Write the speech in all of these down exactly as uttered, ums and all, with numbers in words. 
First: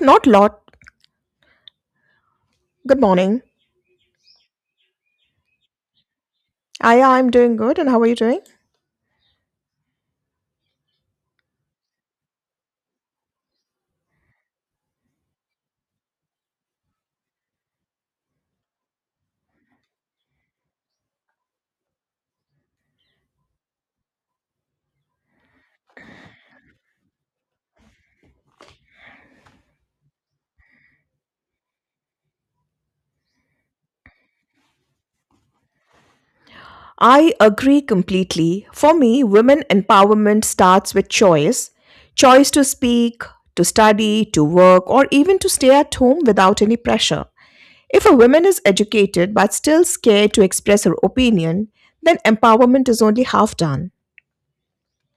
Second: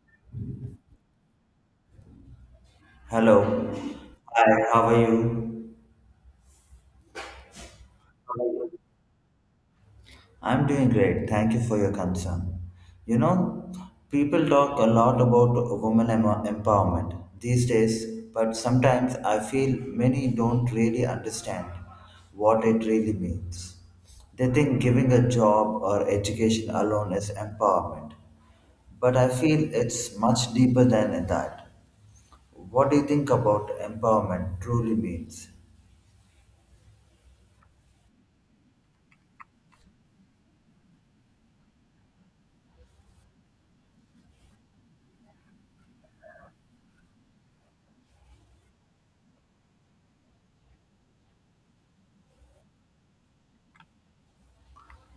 Not lot. Good morning. Hello. Hi, how are you? Aya, I'm doing good. And how are you doing? I'm doing great. Thank you for your concern. You know, People talk a lot about women em- empowerment these days, but sometimes I feel many don't really understand what it really means. They think giving a job or education alone is empowerment, but I feel it's much deeper than that. What do you think about empowerment truly means? I agree completely. For me, women empowerment starts with choice choice to speak, to study, to work, or even to stay at home without any pressure. If a woman is educated but still scared to express her opinion, then empowerment is only half done.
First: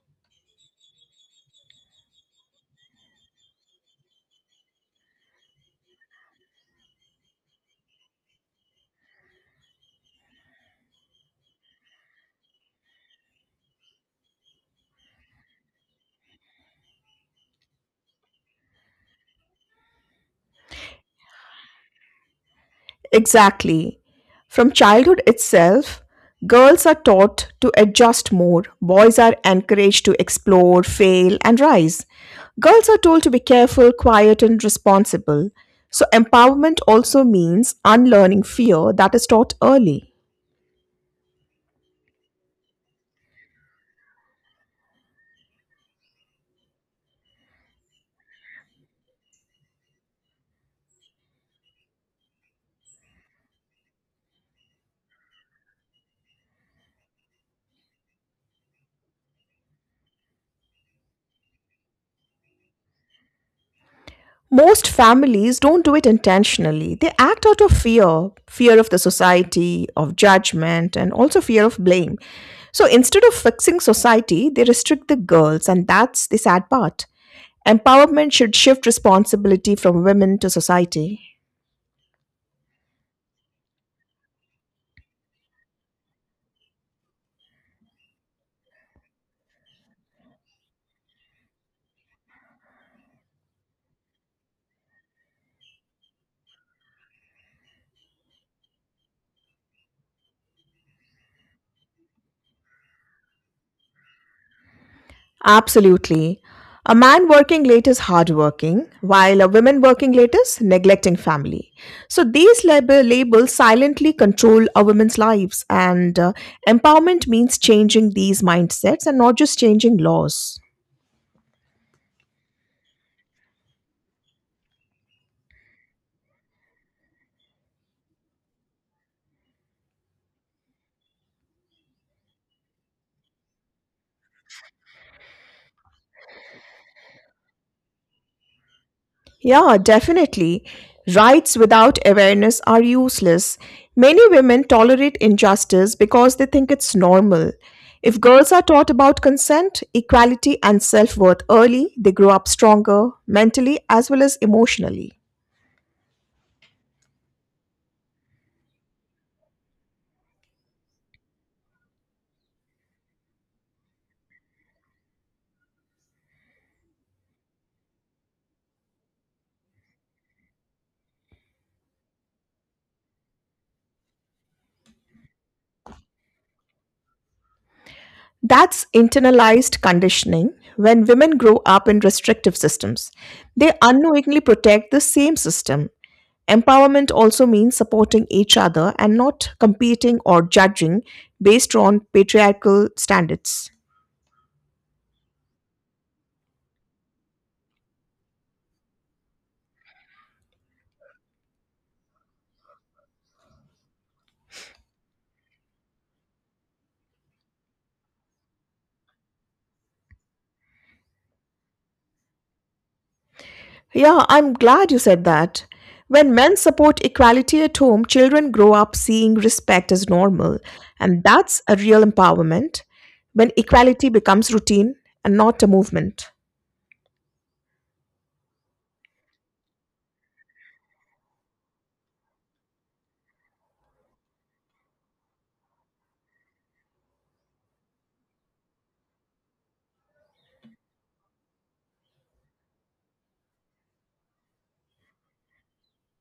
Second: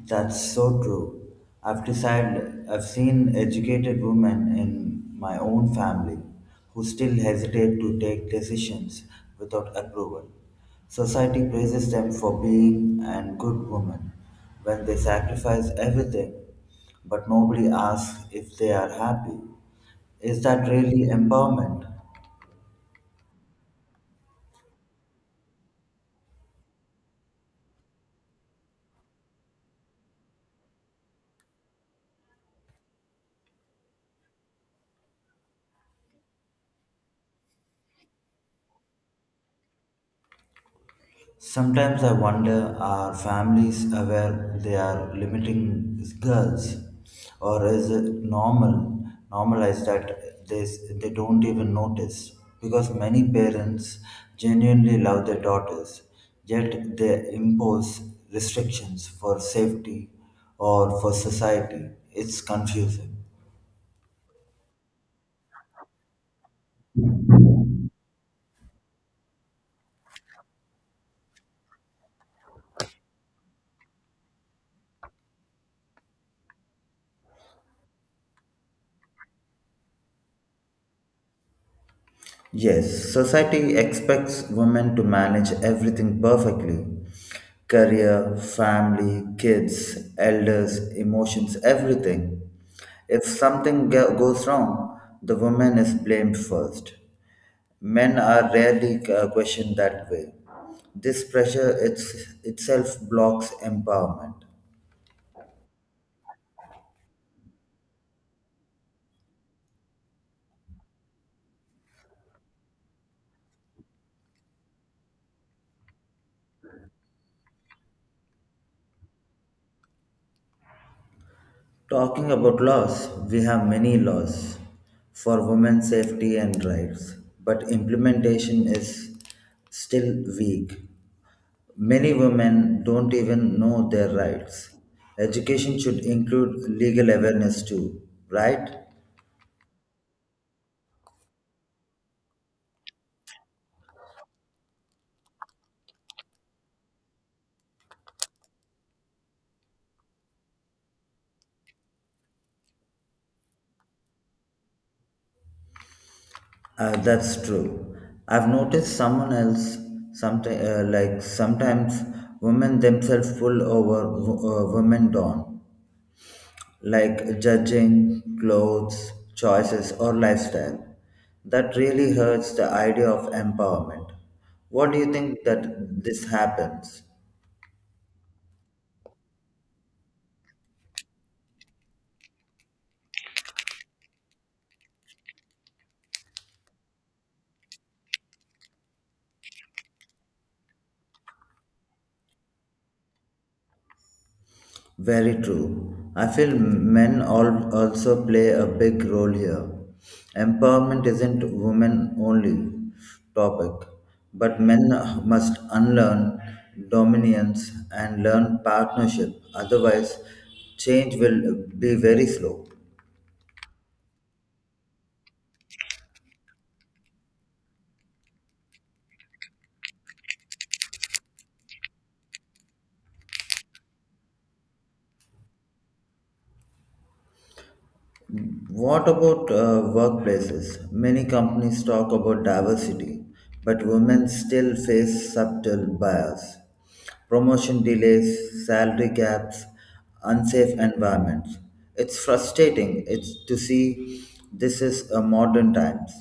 That's so true. I've decided I've seen educated women in my own family who still hesitate to take decisions without approval. Society praises them for being and good women when they sacrifice everything, but nobody asks if they are happy. Is that really empowerment? Exactly. From childhood itself, girls are taught to adjust more, boys are encouraged to explore, fail, and rise. Girls are told to be careful, quiet, and responsible. So, empowerment also means unlearning fear that is taught early. Sometimes I wonder, are families aware they are limiting girls, or is it normal normalized that they s- they don't even notice? Because many parents genuinely love their daughters, yet they impose restrictions for safety or for society. It's confusing. Most families don't do it intentionally. They act out of fear fear of the society, of judgment, and also fear of blame. So instead of fixing society, they restrict the girls, and that's the sad part. Empowerment should shift responsibility from women to society. Yes, society expects women to manage everything perfectly: career, family, kids, elders, emotions, everything. If something go- goes wrong, the woman is blamed first. Men are rarely uh, questioned that way. This pressure it's, itself blocks empowerment. Absolutely. A man working late is hardworking, while a woman working late is neglecting family. So these lab- labels silently control a woman's lives, and uh, empowerment means changing these mindsets and not just changing laws. Talking about laws, we have many laws for women's safety and rights, but implementation is still weak. Many women don't even know their rights. Education should include legal awareness too, right? Yeah, definitely. Rights without awareness are useless. Many women tolerate injustice because they think it's normal. If girls are taught about consent, equality, and self worth early, they grow up stronger, mentally as well as emotionally. Uh, that's true. I've noticed someone else, sometimes uh, like sometimes women themselves pull over w- uh, women down, like judging clothes, choices, or lifestyle. That really hurts the idea of empowerment. What do you think that this happens? That's internalized conditioning when women grow up in restrictive systems. They unknowingly protect the same system. Empowerment also means supporting each other and not competing or judging based on patriarchal standards. Very true. I feel men all also play a big role here. Empowerment isn't women only topic, but men must unlearn dominance and learn partnership. Otherwise, change will be very slow. Yeah, I'm glad you said that. When men support equality at home, children grow up seeing respect as normal, and that's a real empowerment when equality becomes routine and not a movement. What about uh, workplaces? Many companies talk about diversity, but women still face subtle bias: promotion delays, salary gaps, unsafe environments. It's frustrating it's to see this is a modern times.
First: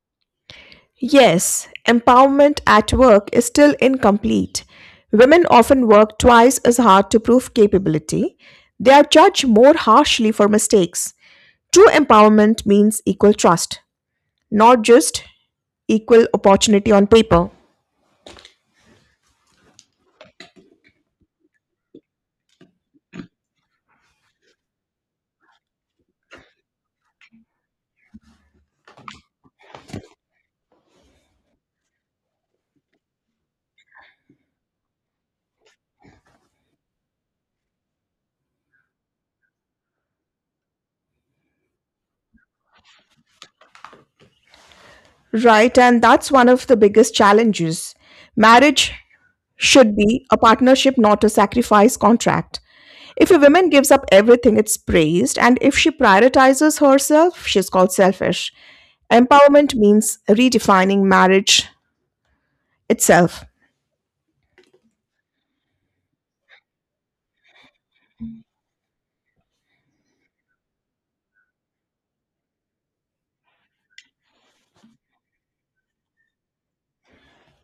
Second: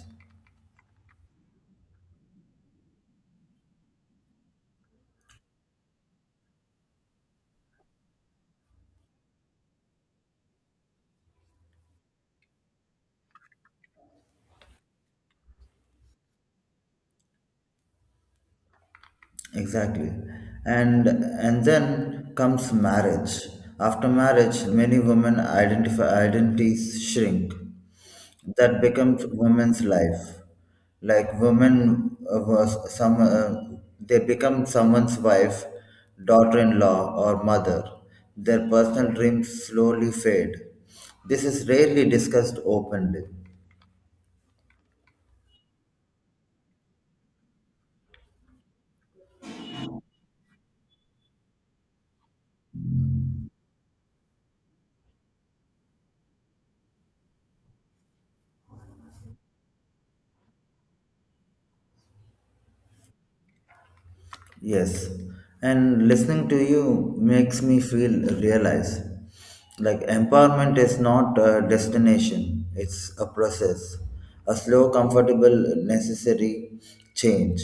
Yes, empowerment at work is still incomplete. Women often work twice as hard to prove capability. They are judged more harshly for mistakes. True empowerment means equal trust, not just equal opportunity on paper. Exactly. And and then comes marriage. After marriage, many women identify identities shrink. That becomes women's life. Like, women uh, was some uh, they become someone's wife, daughter-in-law, or mother. Their personal dreams slowly fade. This is rarely discussed openly. Right, and that's one of the biggest challenges. Marriage should be a partnership, not a sacrifice contract. If a woman gives up everything, it's praised, and if she prioritizes herself, she's called selfish. Empowerment means redefining marriage itself. Yes, and listening to you makes me feel realize, like, empowerment is not a destination, it's a process, a slow, comfortable, necessary change.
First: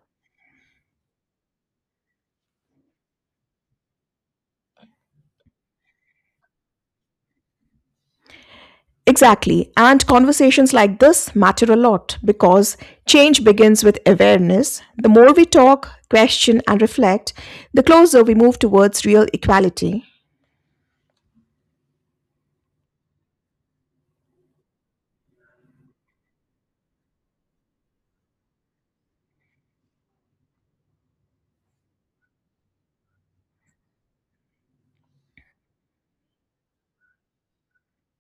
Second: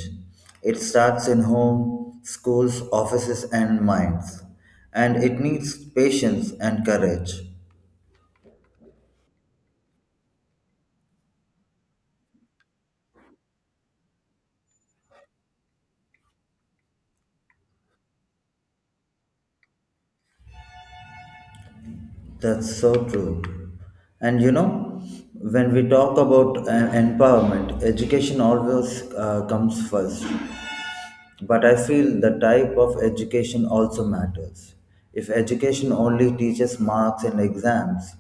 It starts in home, schools, offices, and minds, and it needs patience and courage. Exactly, and conversations like this matter a lot because change begins with awareness. The more we talk, question, and reflect, the closer we move towards real equality. That's so true. And you know, when we talk about uh, empowerment, education always uh, comes first. But I feel the type of education also matters. If education only teaches marks and exams,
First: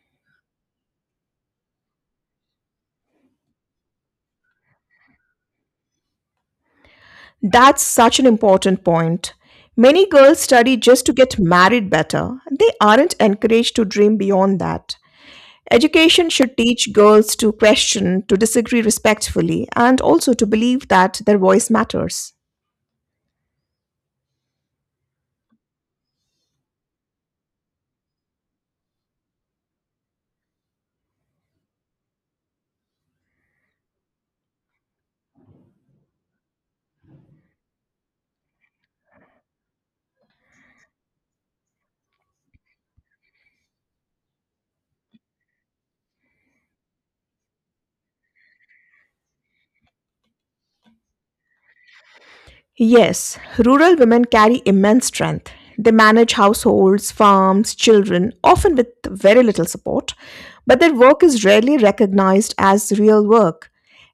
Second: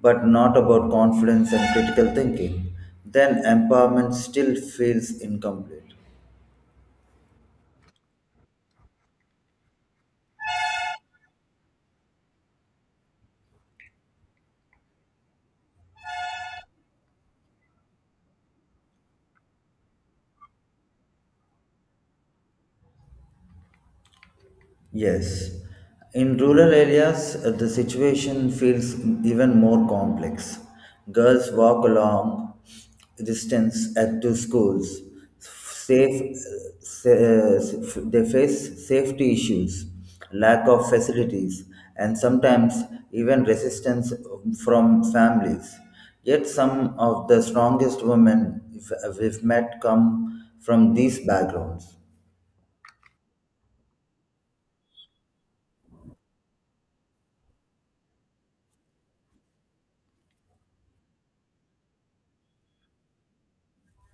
but not about confidence and critical thinking, then empowerment still feels incomplete. That's such an important point. Many girls study just to get married better. They aren't encouraged to dream beyond that. Education should teach girls to question, to disagree respectfully, and also to believe that their voice matters. Yes, in rural areas, uh, the situation feels even more complex. Girls walk a long distance at to schools. Safe, uh, sa- uh, they face safety issues, lack of facilities, and sometimes even resistance from families. Yet, some of the strongest women if- we've met come from these backgrounds. Yes, rural women carry immense strength. They manage households, farms, children, often with very little support, but their work is rarely recognized as real work.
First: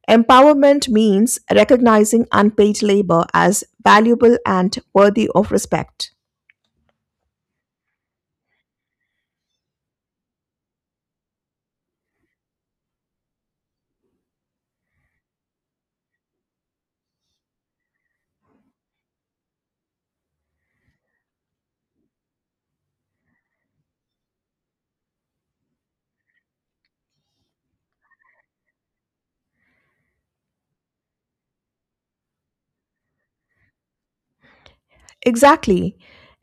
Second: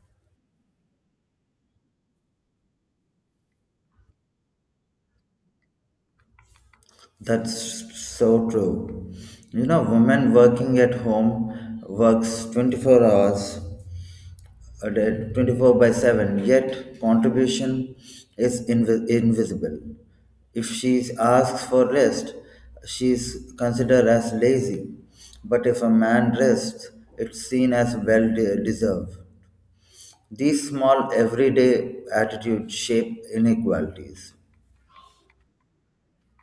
Empowerment means recognizing unpaid labor as valuable and worthy of respect. That's so true. You know, women working at home works twenty-four hours a day, twenty-four by seven, yet contribution is invi- invisible. If she asks for rest, she's considered as lazy. But if a man rests, it's seen as well de- deserved. These small everyday attitudes shape inequalities. Exactly.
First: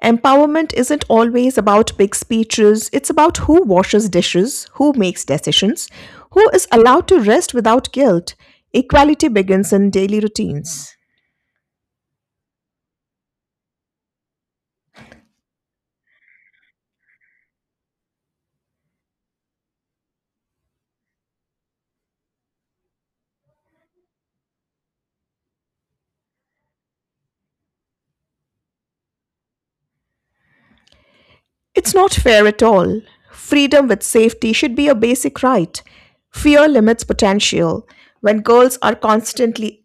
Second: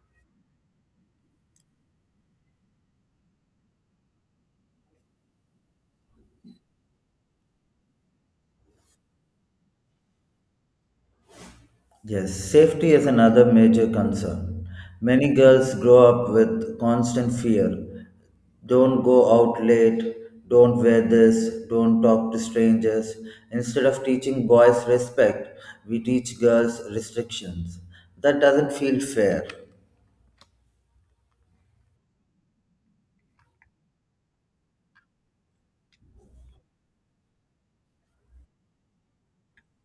Empowerment isn't always about big speeches, it's about who washes dishes, who makes decisions, who is allowed to rest without guilt. Equality begins in daily routines. Yes, safety is another major concern. Many girls grow up with constant fear: don't go out late, don't wear this, don't talk to strangers. Instead of teaching boys respect, we teach girls restrictions. That doesn't feel fair. It's not fair at all. Freedom with safety should be a basic right. Fear limits potential. When girls are constantly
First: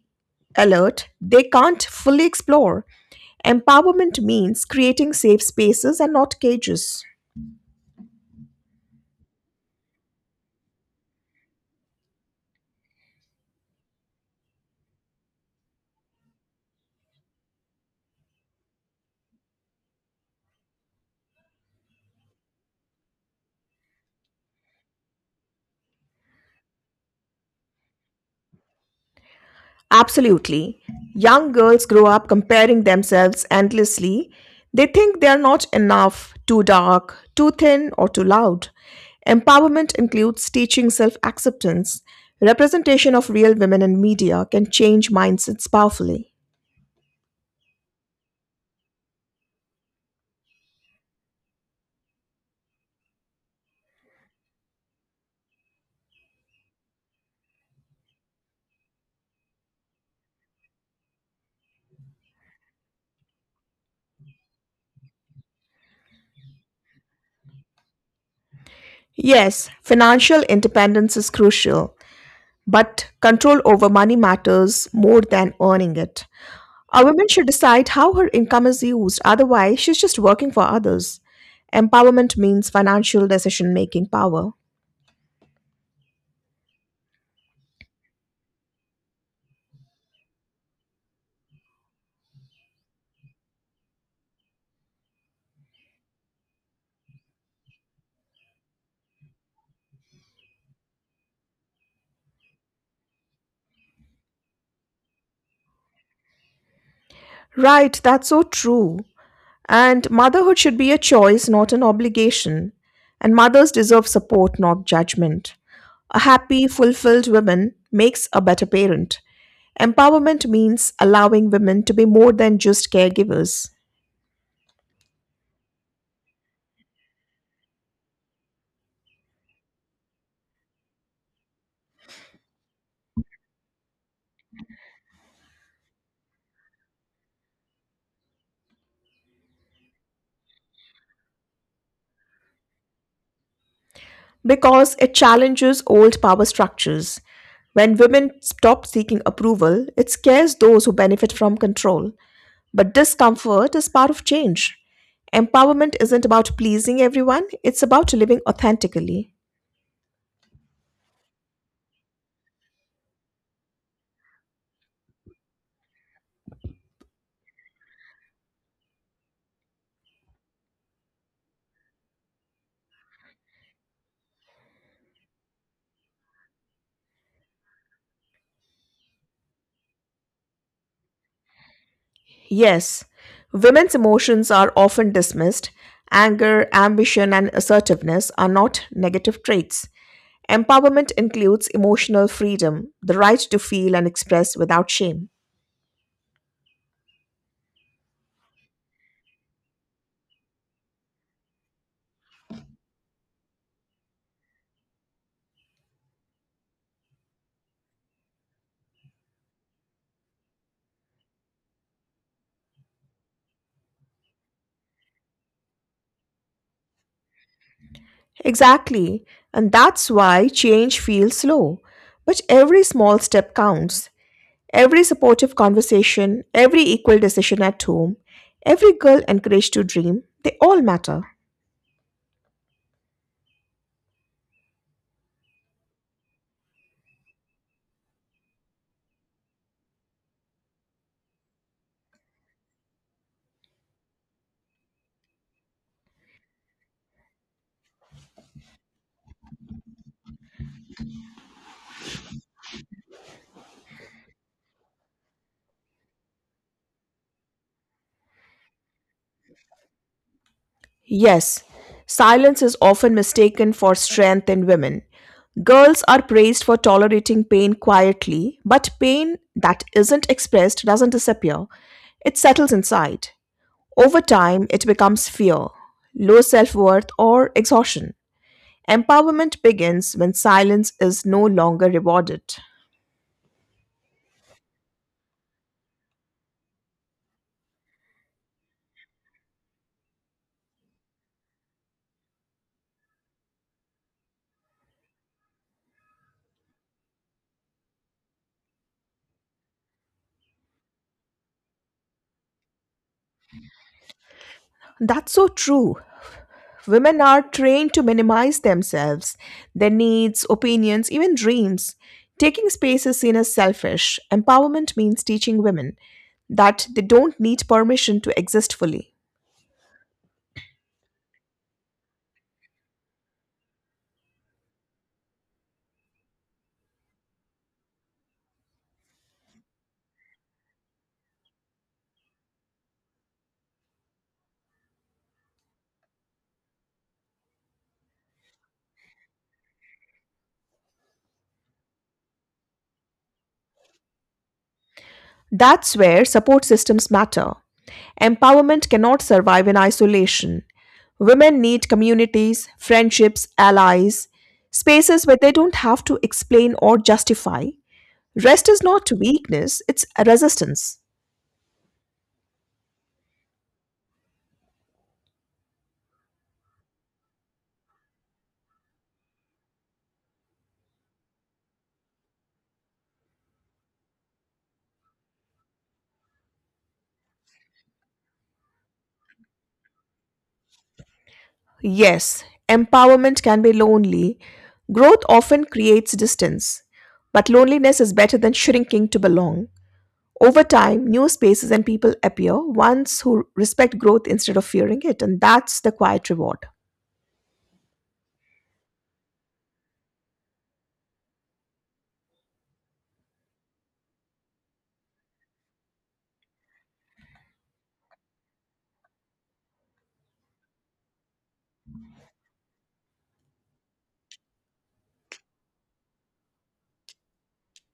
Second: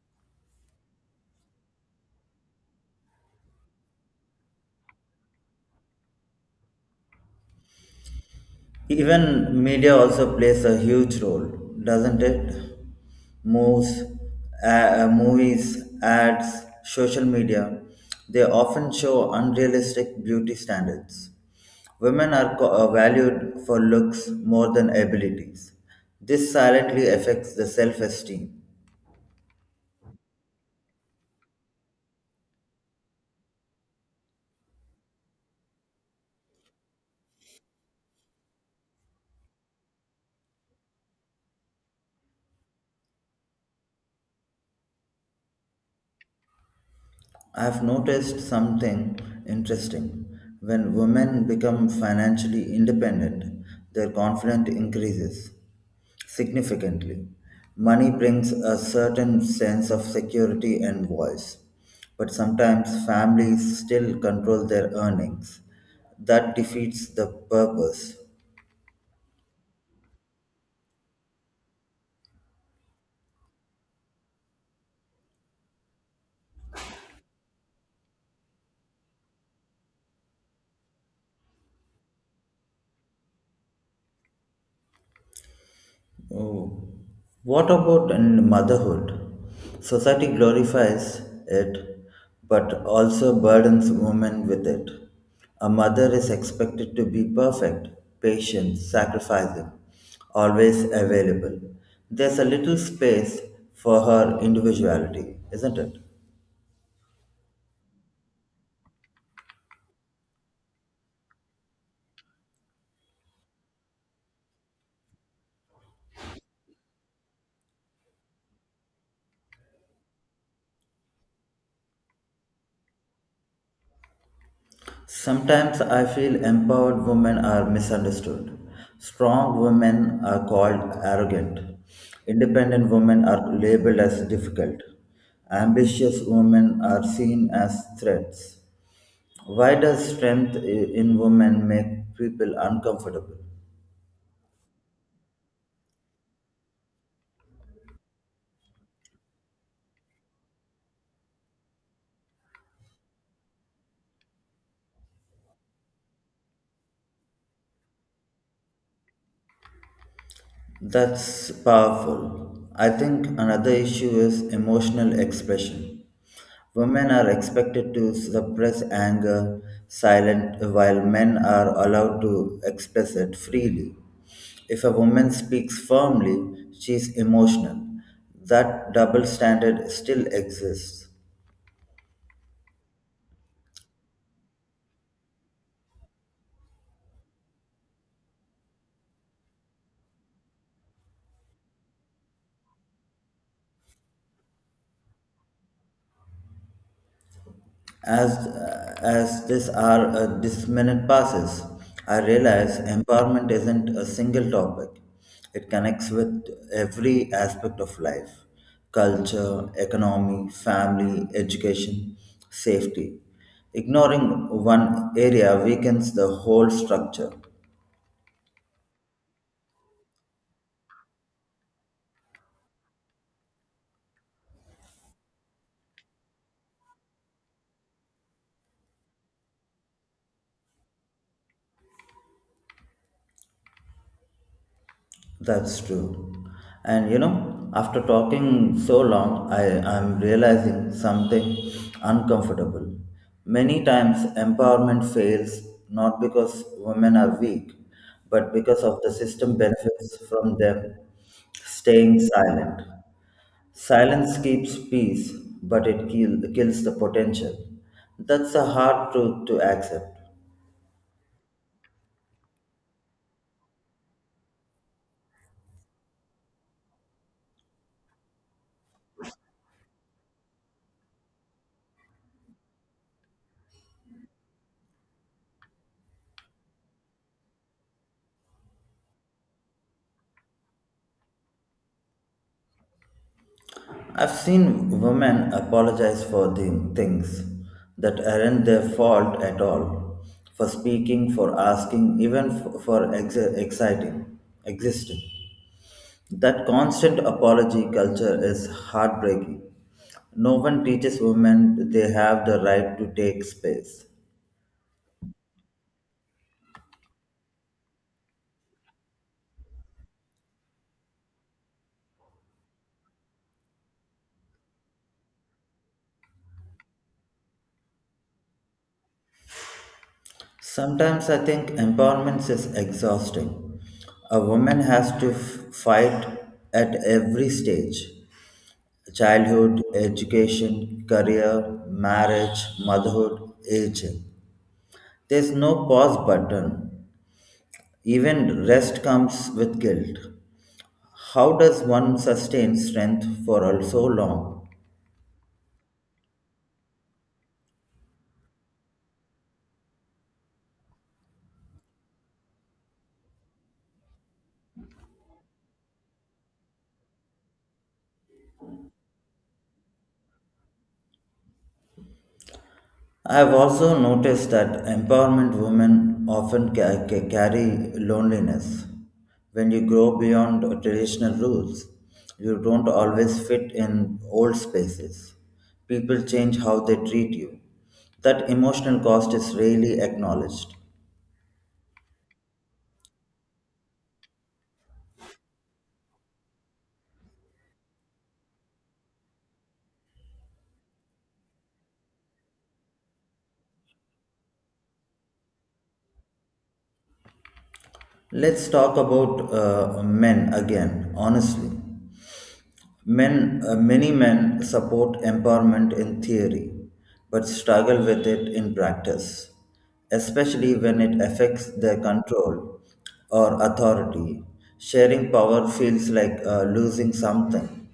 alert, they can't fully explore. Empowerment means creating safe spaces and not cages. Even media also plays a huge role, doesn't it? Moves, uh, uh, movies, ads, social media, they often show unrealistic beauty standards. Women are co- uh, valued for looks more than abilities. This silently affects the self esteem. Absolutely. Young girls grow up comparing themselves endlessly. They think they are not enough, too dark, too thin, or too loud. Empowerment includes teaching self acceptance. Representation of real women in media can change mindsets powerfully. I've noticed something interesting. When women become financially independent, their confidence increases significantly. Money brings a certain sense of security and voice, but sometimes families still control their earnings. That defeats the purpose. Yes, financial independence is crucial, but control over money matters more than earning it. A woman should decide how her income is used, otherwise, she's just working for others. Empowerment means financial decision making power. Oh, what about in motherhood? Society glorifies it, but also burdens women with it. A mother is expected to be perfect, patient, sacrificing, always available. There's a little space for her individuality, isn't it? Right, that's so true. And motherhood should be a choice, not an obligation. And mothers deserve support, not judgment. A happy, fulfilled woman makes a better parent. Empowerment means allowing women to be more than just caregivers. Sometimes I feel empowered women are misunderstood. Strong women are called arrogant. Independent women are labeled as difficult. Ambitious women are seen as threats. Why does strength i- in women make people uncomfortable? Because it challenges old power structures. When women stop seeking approval, it scares those who benefit from control. But discomfort is part of change. Empowerment isn't about pleasing everyone, it's about living authentically. That's powerful. I think another issue is emotional expression. Women are expected to suppress anger silent while men are allowed to express it freely. If a woman speaks firmly, she is emotional. That double standard still exists. Yes, women's emotions are often dismissed. Anger, ambition, and assertiveness are not negative traits. Empowerment includes emotional freedom, the right to feel and express without shame. As as this hour, uh, this minute passes, I realize empowerment isn't a single topic. It connects with every aspect of life: culture, economy, family, education, safety. Ignoring one area weakens the whole structure. Exactly. And that's why change feels slow. But every small step counts. Every supportive conversation, every equal decision at home, every girl encouraged to dream, they all matter. That's true. And you know, after talking so long, I am realizing something uncomfortable. Many times, empowerment fails not because women are weak, but because of the system benefits from them staying silent. Silence keeps peace, but it kill, kills the potential. That's a hard truth to accept. Yes, silence is often mistaken for strength in women. Girls are praised for tolerating pain quietly, but pain that isn't expressed doesn't disappear. It settles inside. Over time, it becomes fear, low self worth, or exhaustion. Empowerment begins when silence is no longer rewarded. I've seen women apologize for the things that aren't their fault at all, for speaking, for asking, even f- for ex- exciting, existing. That constant apology culture is heartbreaking. No one teaches women they have the right to take space. That's so true. Women are trained to minimize themselves, their needs, opinions, even dreams. Taking space is seen as selfish. Empowerment means teaching women that they don't need permission to exist fully. Sometimes I think empowerment is exhausting. A woman has to f- fight at every stage: childhood, education, career, marriage, motherhood, aging. There's no pause button. Even rest comes with guilt. How does one sustain strength for so long? That's where support systems matter. Empowerment cannot survive in isolation. Women need communities, friendships, allies, spaces where they don't have to explain or justify. Rest is not weakness, it's a resistance. I've also noticed that empowerment women often ca- ca- carry loneliness. When you grow beyond traditional rules, you don't always fit in old spaces. People change how they treat you. That emotional cost is rarely acknowledged. Yes, empowerment can be lonely. Growth often creates distance, but loneliness is better than shrinking to belong. Over time, new spaces and people appear, ones who respect growth instead of fearing it, and that's the quiet reward. Let's talk about uh, men again, honestly. Men, uh, many men support empowerment in theory, but struggle with it in practice, especially when it affects their control or authority. Sharing power feels like uh, losing something.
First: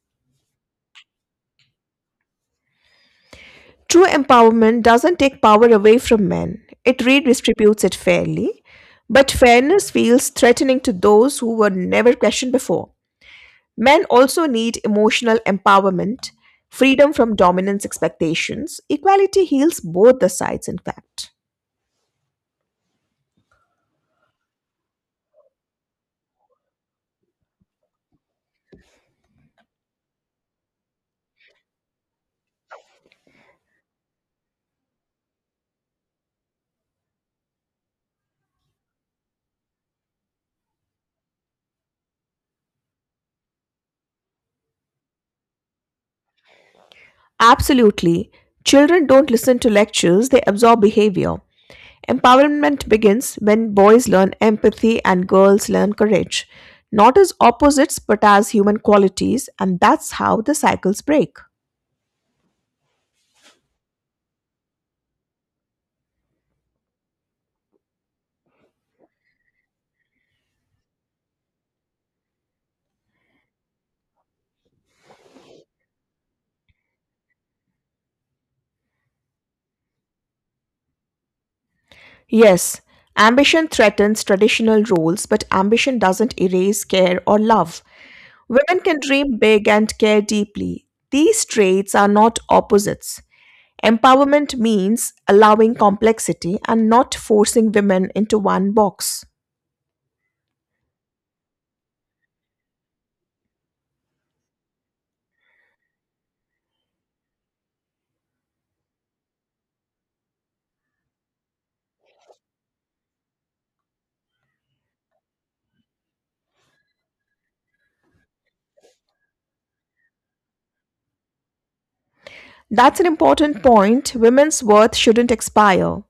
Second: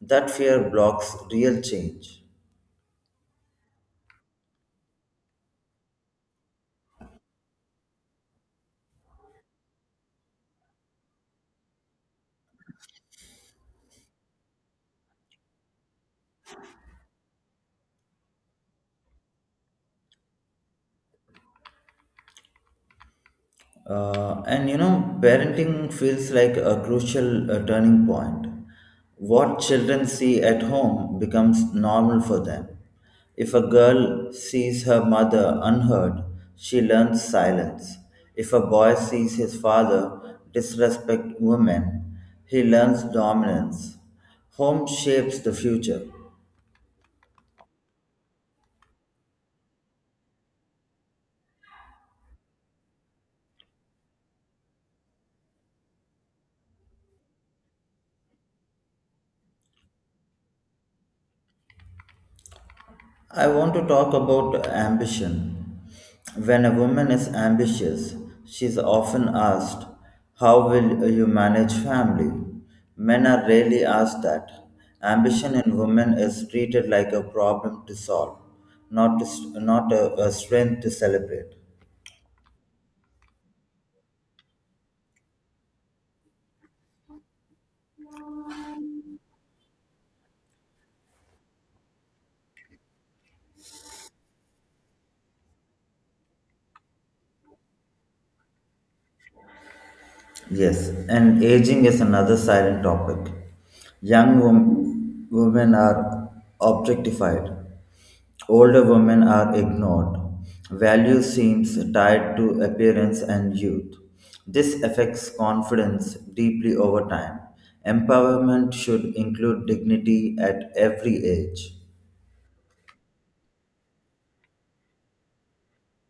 That fear blocks real change. True empowerment doesn't take power away from men, it redistributes it fairly. But fairness feels threatening to those who were never questioned before. Men also need emotional empowerment, freedom from dominance expectations. Equality heals both the sides, in fact. Uh, and you know, parenting feels like a crucial uh, turning point. What children see at home becomes normal for them. If a girl sees her mother unheard, she learns silence. If a boy sees his father disrespect women, he learns dominance. Home shapes the future. Absolutely. Children don't listen to lectures, they absorb behavior. Empowerment begins when boys learn empathy and girls learn courage, not as opposites but as human qualities, and that's how the cycles break. I want to talk about ambition. When a woman is ambitious, she is often asked, how will you manage family? Men are rarely asked that. Ambition in women is treated like a problem to solve, not, to, not a, a strength to celebrate. Yes, ambition threatens traditional roles, but ambition doesn't erase care or love. Women can dream big and care deeply. These traits are not opposites. Empowerment means allowing complexity and not forcing women into one box. Yes, and aging is another silent topic. Young wom- women are objectified, older women are ignored. Value seems tied to appearance and youth. This affects confidence deeply over time. Empowerment should include dignity at every age. That's an important point. Women's worth shouldn't expire.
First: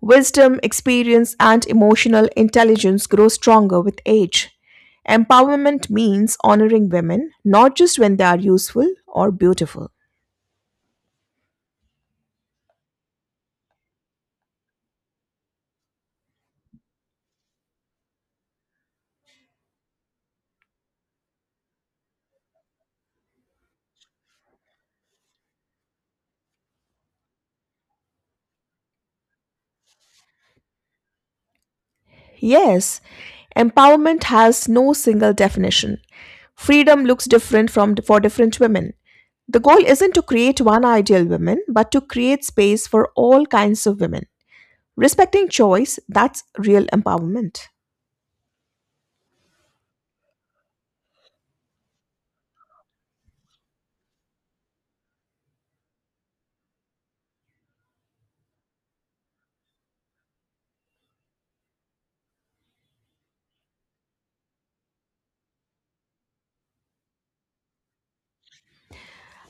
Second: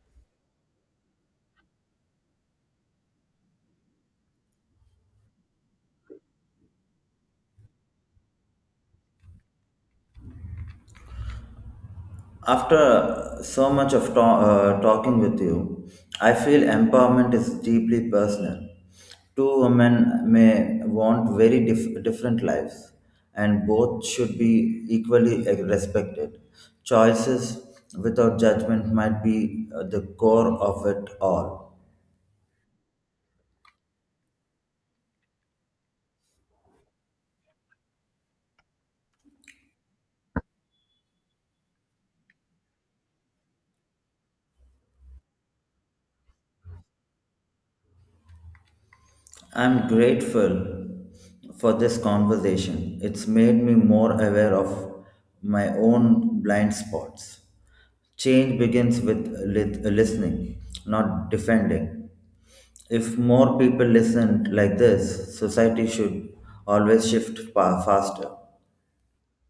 Wisdom, experience, and emotional intelligence grow stronger with age. Empowerment means honoring women, not just when they are useful or beautiful. After so much of ta- uh, talking with you, I feel empowerment is deeply personal. Two women may want very dif- different lives, and both should be equally respected. Choices without judgment might be uh, the core of it all. Yes, empowerment has no single definition. Freedom looks different from for different women. The goal isn't to create one ideal woman, but to create space for all kinds of women. Respecting choice, that's real empowerment. I'm grateful for this conversation. It's made me more aware of my own blind spots. Change begins with lit- listening, not defending. If more people listened like this, society should always shift pa- faster.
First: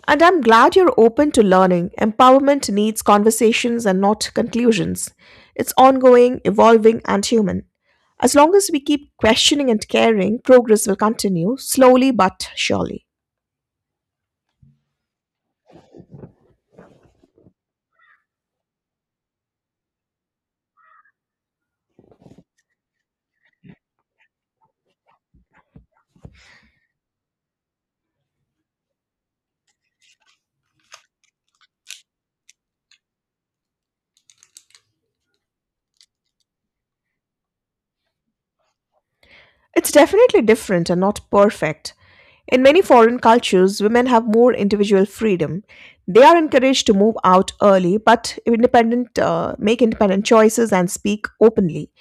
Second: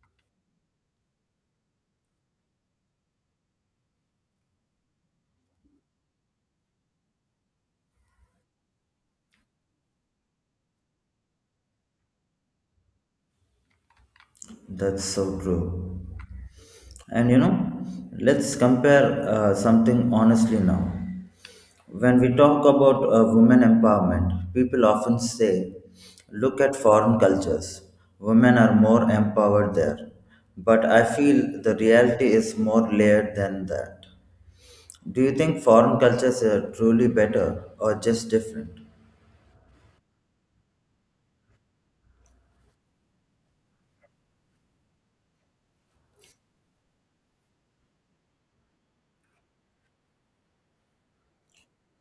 And I'm glad you're open to learning. Empowerment needs conversations and not conclusions. It's ongoing, evolving, and human. As long as we keep questioning and caring, progress will continue, slowly but surely. That's so true. And you know, let's compare uh, something honestly now. When we talk about uh, women empowerment, people often say, look at foreign cultures. Women are more empowered there. But I feel the reality is more layered than that. Do you think foreign cultures are truly better or just different? It's definitely different and not perfect. In many foreign cultures, women have more individual freedom. They are encouraged to move out early, but independent, uh, make independent choices and speak openly.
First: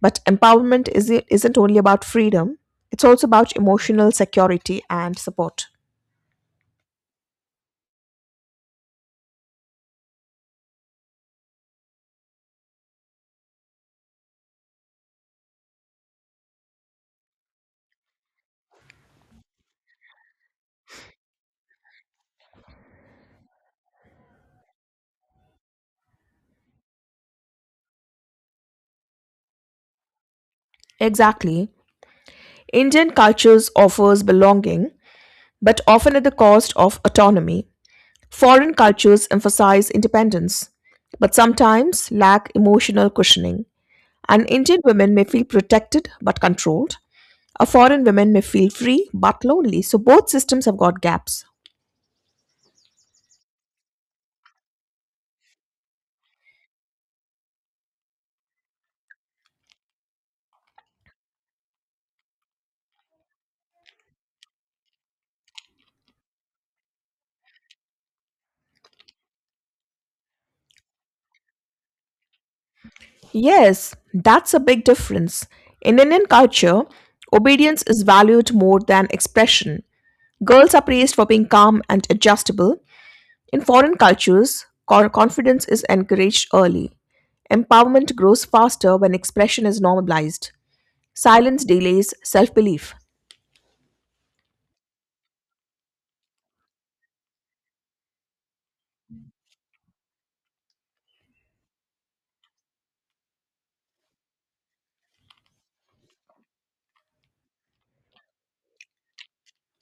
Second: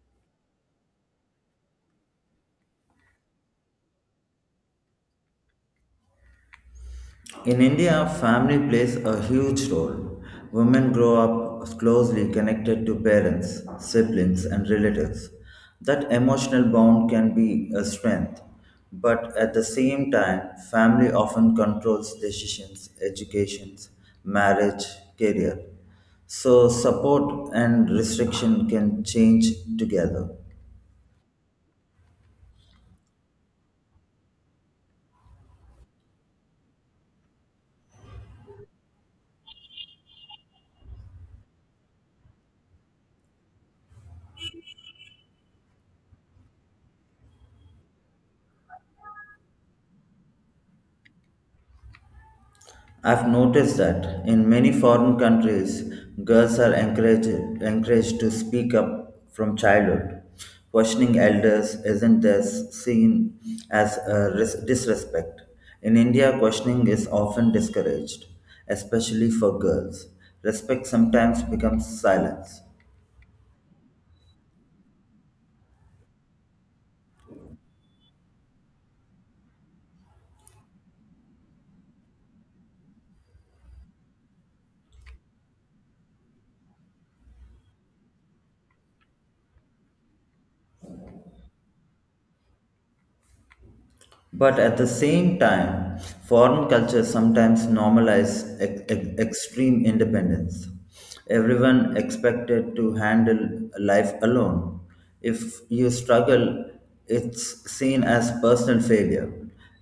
But empowerment is, isn't only about freedom; it's also about emotional security and support. In India, family plays a huge role. Women grow up closely connected to parents, siblings, and relatives. That emotional bond can be a strength, but at the same time, family often controls decisions, educations, marriage, career. So, support and restriction can change together. Exactly, Indian cultures offers belonging, but often at the cost of autonomy. Foreign cultures emphasize independence, but sometimes lack emotional cushioning. An Indian woman may feel protected but controlled. A foreign woman may feel free but lonely. So both systems have got gaps. I've noticed that in many foreign countries, girls are encouraged, encouraged to speak up from childhood. Questioning elders isn't as seen as a ris- disrespect. In India, questioning is often discouraged, especially for girls. Respect sometimes becomes silence. Yes, that's a big difference. In Indian culture, obedience is valued more than expression. Girls are praised for being calm and adjustable. In foreign cultures, co- confidence is encouraged early. Empowerment grows faster when expression is normalized. Silence delays self belief. But at the same time, foreign cultures sometimes normalize ex- ex- extreme independence. Everyone expected to handle life alone. If you struggle, it's seen as personal failure.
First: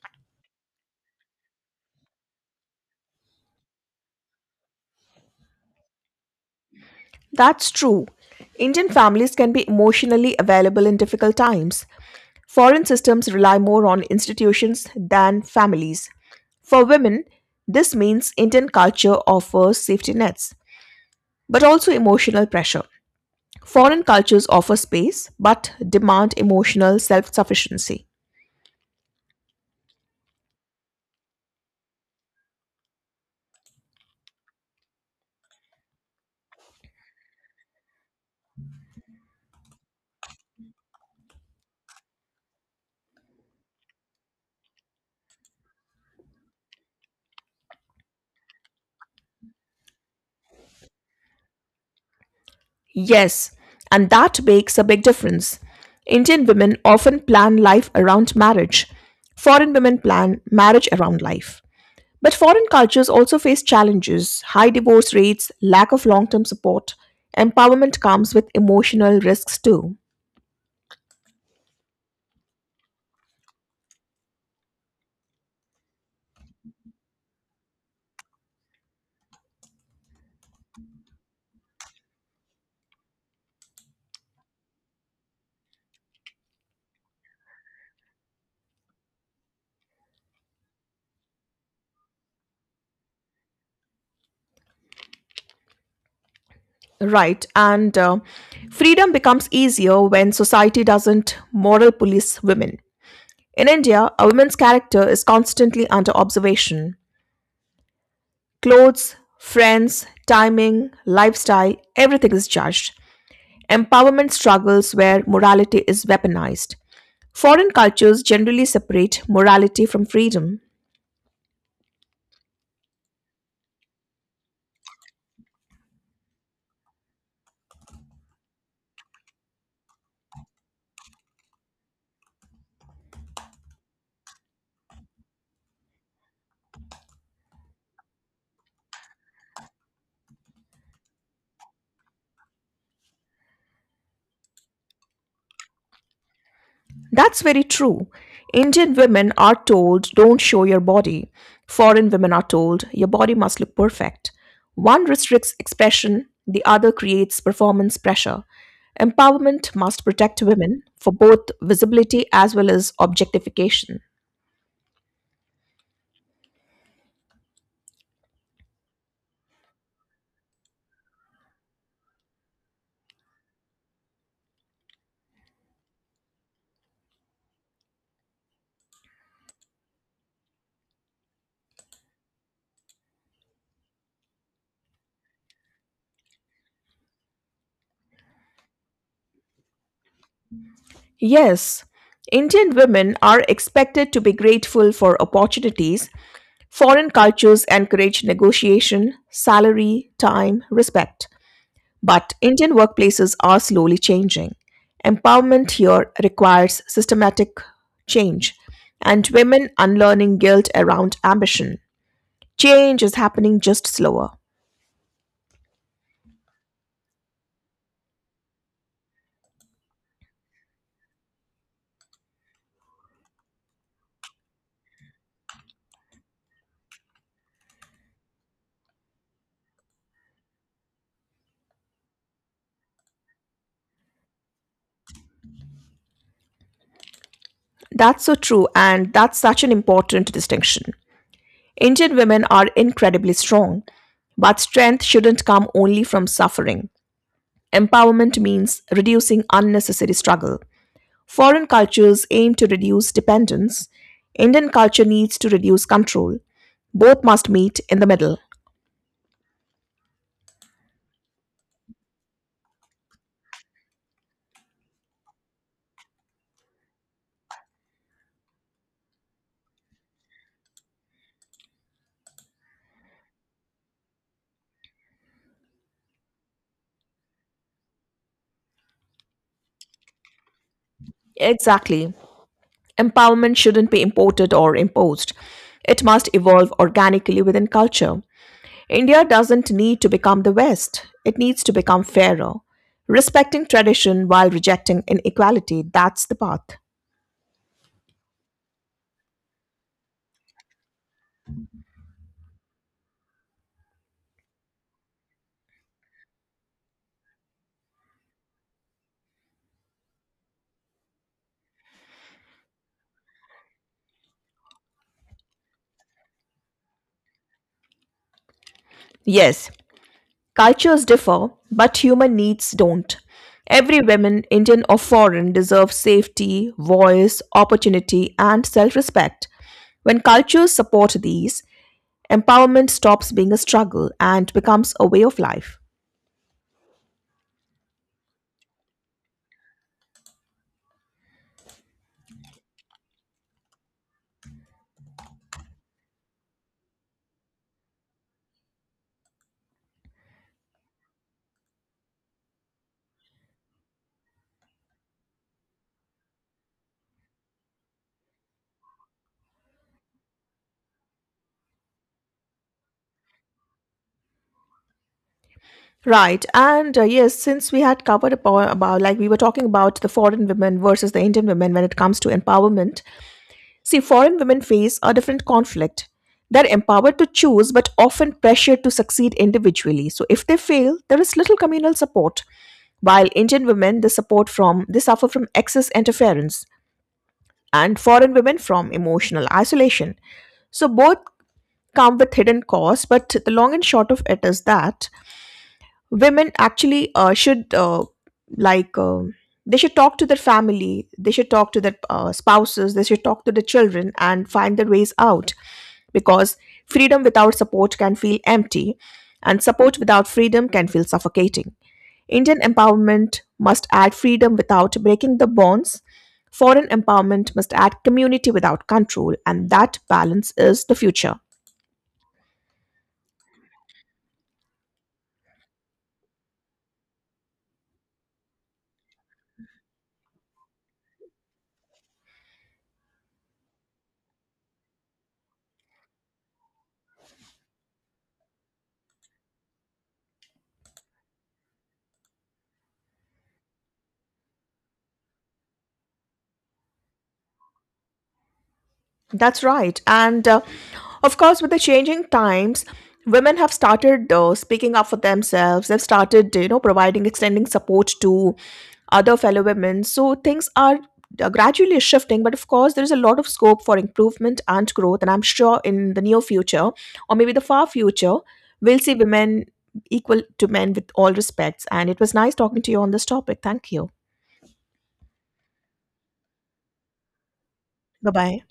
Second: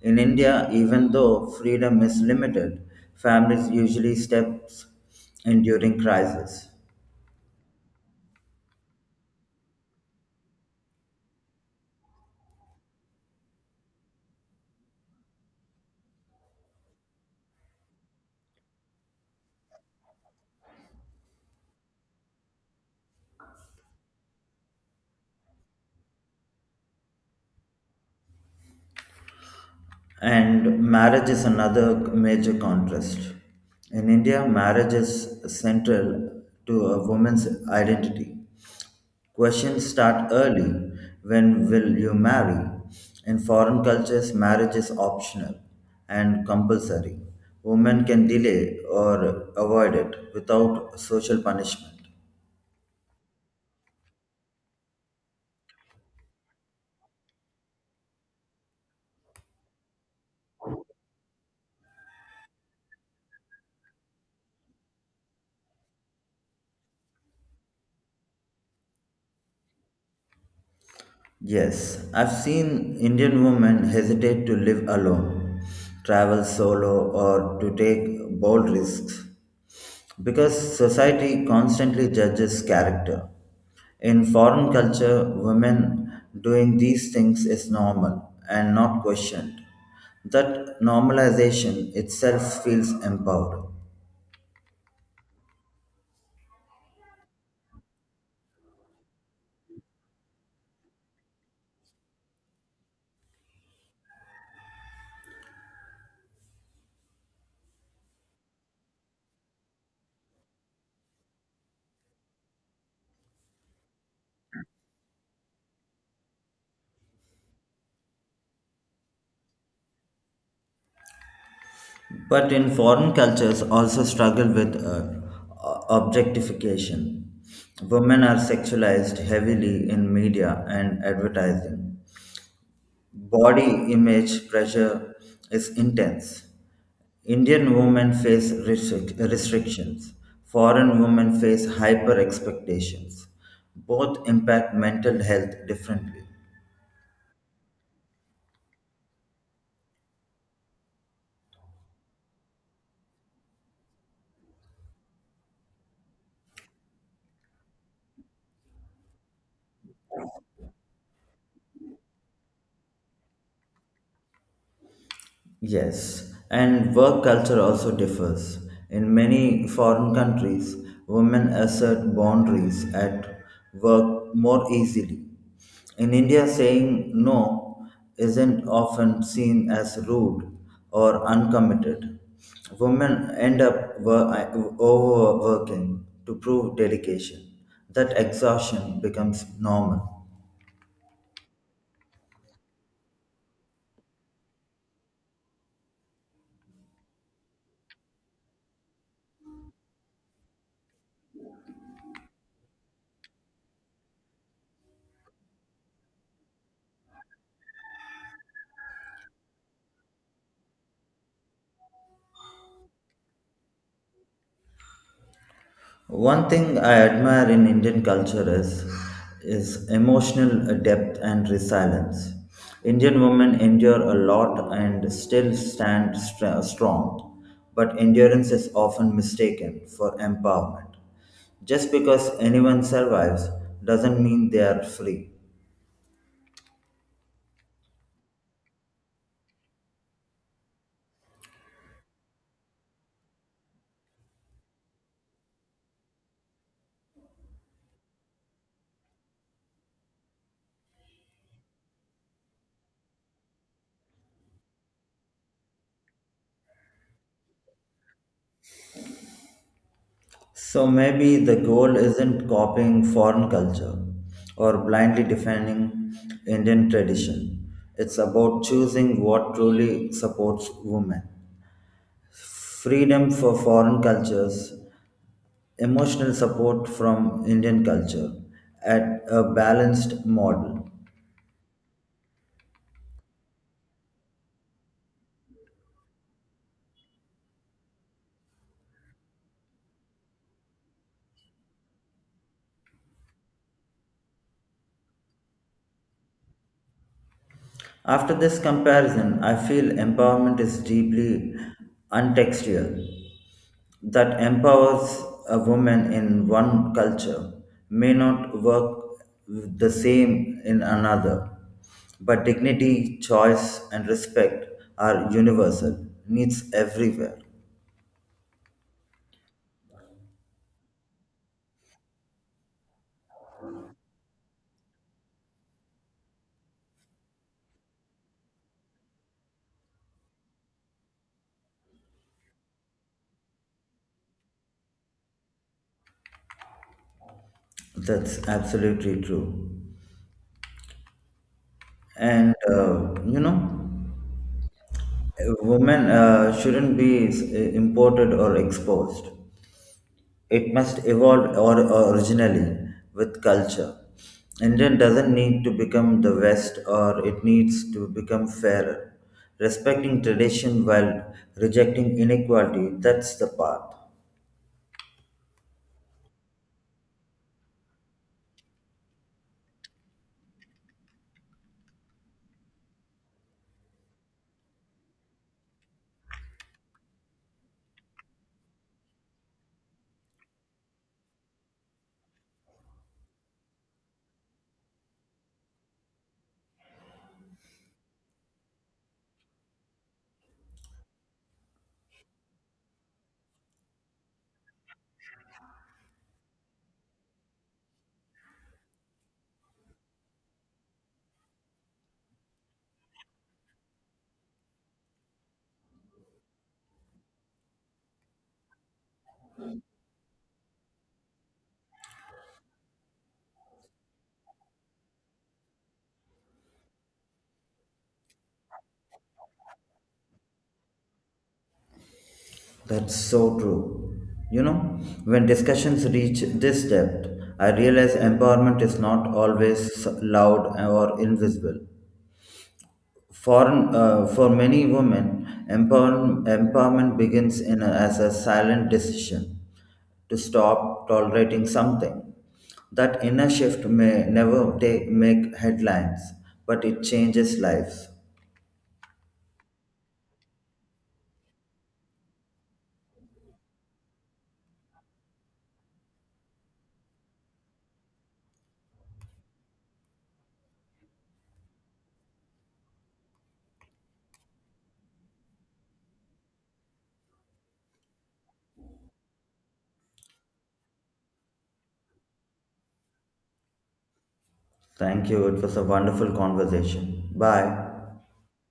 In India, even though freedom is limited, families usually steps in during crisis. That's true. Indian families can be emotionally available in difficult times. Foreign systems rely more on institutions than families. For women, this means Indian culture offers safety nets, but also emotional pressure. Foreign cultures offer space but demand emotional self sufficiency. And marriage is another major contrast. In India, marriage is central to a woman's identity. Questions start early, when will you marry? In foreign cultures, marriage is optional and compulsory. Women can delay or avoid it without social punishment. Yes, and that makes a big difference. Indian women often plan life around marriage. Foreign women plan marriage around life. But foreign cultures also face challenges high divorce rates, lack of long term support. Empowerment comes with emotional risks too. Yes, I've seen Indian women hesitate to live alone, travel solo, or to take bold risks because society constantly judges character. In foreign culture, women doing these things is normal and not questioned. That normalization itself feels empowering. Right, and uh, freedom becomes easier when society doesn't moral police women. In India, a woman's character is constantly under observation. Clothes, friends, timing, lifestyle, everything is judged. Empowerment struggles where morality is weaponized. Foreign cultures generally separate morality from freedom. But in foreign cultures also struggle with uh, objectification. Women are sexualized heavily in media and advertising. Body image pressure is intense. Indian women face restric- restrictions. Foreign women face hyper expectations. Both impact mental health differently. That's very true. Indian women are told, don't show your body. Foreign women are told, your body must look perfect. One restricts expression, the other creates performance pressure. Empowerment must protect women for both visibility as well as objectification. Yes, and work culture also differs. In many foreign countries, women assert boundaries at work more easily. In India, saying no isn't often seen as rude or uncommitted. Women end up wor- overworking to prove dedication. That exhaustion becomes normal. Yes, Indian women are expected to be grateful for opportunities. Foreign cultures encourage negotiation, salary, time, respect. But Indian workplaces are slowly changing. Empowerment here requires systematic change and women unlearning guilt around ambition. Change is happening just slower. One thing I admire in Indian culture is, is emotional depth and resilience. Indian women endure a lot and still stand stra- strong, but endurance is often mistaken for empowerment. Just because anyone survives doesn't mean they are free. That's so true, and that's such an important distinction. Indian women are incredibly strong, but strength shouldn't come only from suffering. Empowerment means reducing unnecessary struggle. Foreign cultures aim to reduce dependence. Indian culture needs to reduce control. Both must meet in the middle. So maybe the goal isn't copying foreign culture or blindly defending Indian tradition. It's about choosing what truly supports women. Freedom for foreign cultures, emotional support from Indian culture at a balanced model. Exactly. Empowerment shouldn't be imported or imposed. It must evolve organically within culture. India doesn't need to become the West, it needs to become fairer. Respecting tradition while rejecting inequality, that's the path. After this comparison, I feel empowerment is deeply untextual, that empowers a woman in one culture may not work the same in another, but dignity, choice, and respect are universal, needs everywhere. Yes, cultures differ, but human needs don't. Every woman, Indian or foreign, deserves safety, voice, opportunity, and self respect. When cultures support these, empowerment stops being a struggle and becomes a way of life. That's absolutely true. And uh, you know, women uh, shouldn't be uh, imported or exposed. It must evolve or originally with culture. Indian doesn't need to become the West or it needs to become fairer. Respecting tradition while rejecting inequality, that's the path. Right. And uh, yes, since we had covered about, about, like, we were talking about the foreign women versus the Indian women when it comes to empowerment, see, foreign women face a different conflict. They're empowered to choose, but often pressured to succeed individually. So if they fail, there is little communal support. While Indian women, they support from, they suffer from excess interference, and foreign women from emotional isolation. So both come with hidden costs, but the long and short of it is that women actually uh, should uh, like um they should talk to their family, they should talk to their uh, spouses, they should talk to the children and find their ways out, because freedom without support can feel empty, and support without freedom can feel suffocating. Indian empowerment must add freedom without breaking the bonds. Foreign empowerment must add community without control, and that balance is the future. That's so true. You know, when discussions reach this depth, I realize empowerment is not always loud or invisible. For, uh, for many women, empower, empowerment begins in a, as a silent decision to stop tolerating something. That inner shift may never take, make headlines, but it changes lives. That's right. And uh, of course, with the changing times, women have started uh, speaking up for themselves. They've started, you know, providing, extending support to other fellow women. So things are uh, gradually shifting. But of course, there is a lot of scope for improvement and growth. And I'm sure in the near future, or maybe the far future, we'll see women equal to men with all respects. And it was nice talking to you on this topic. Thank you. Thank you. It was a wonderful conversation. Bye. Bye bye.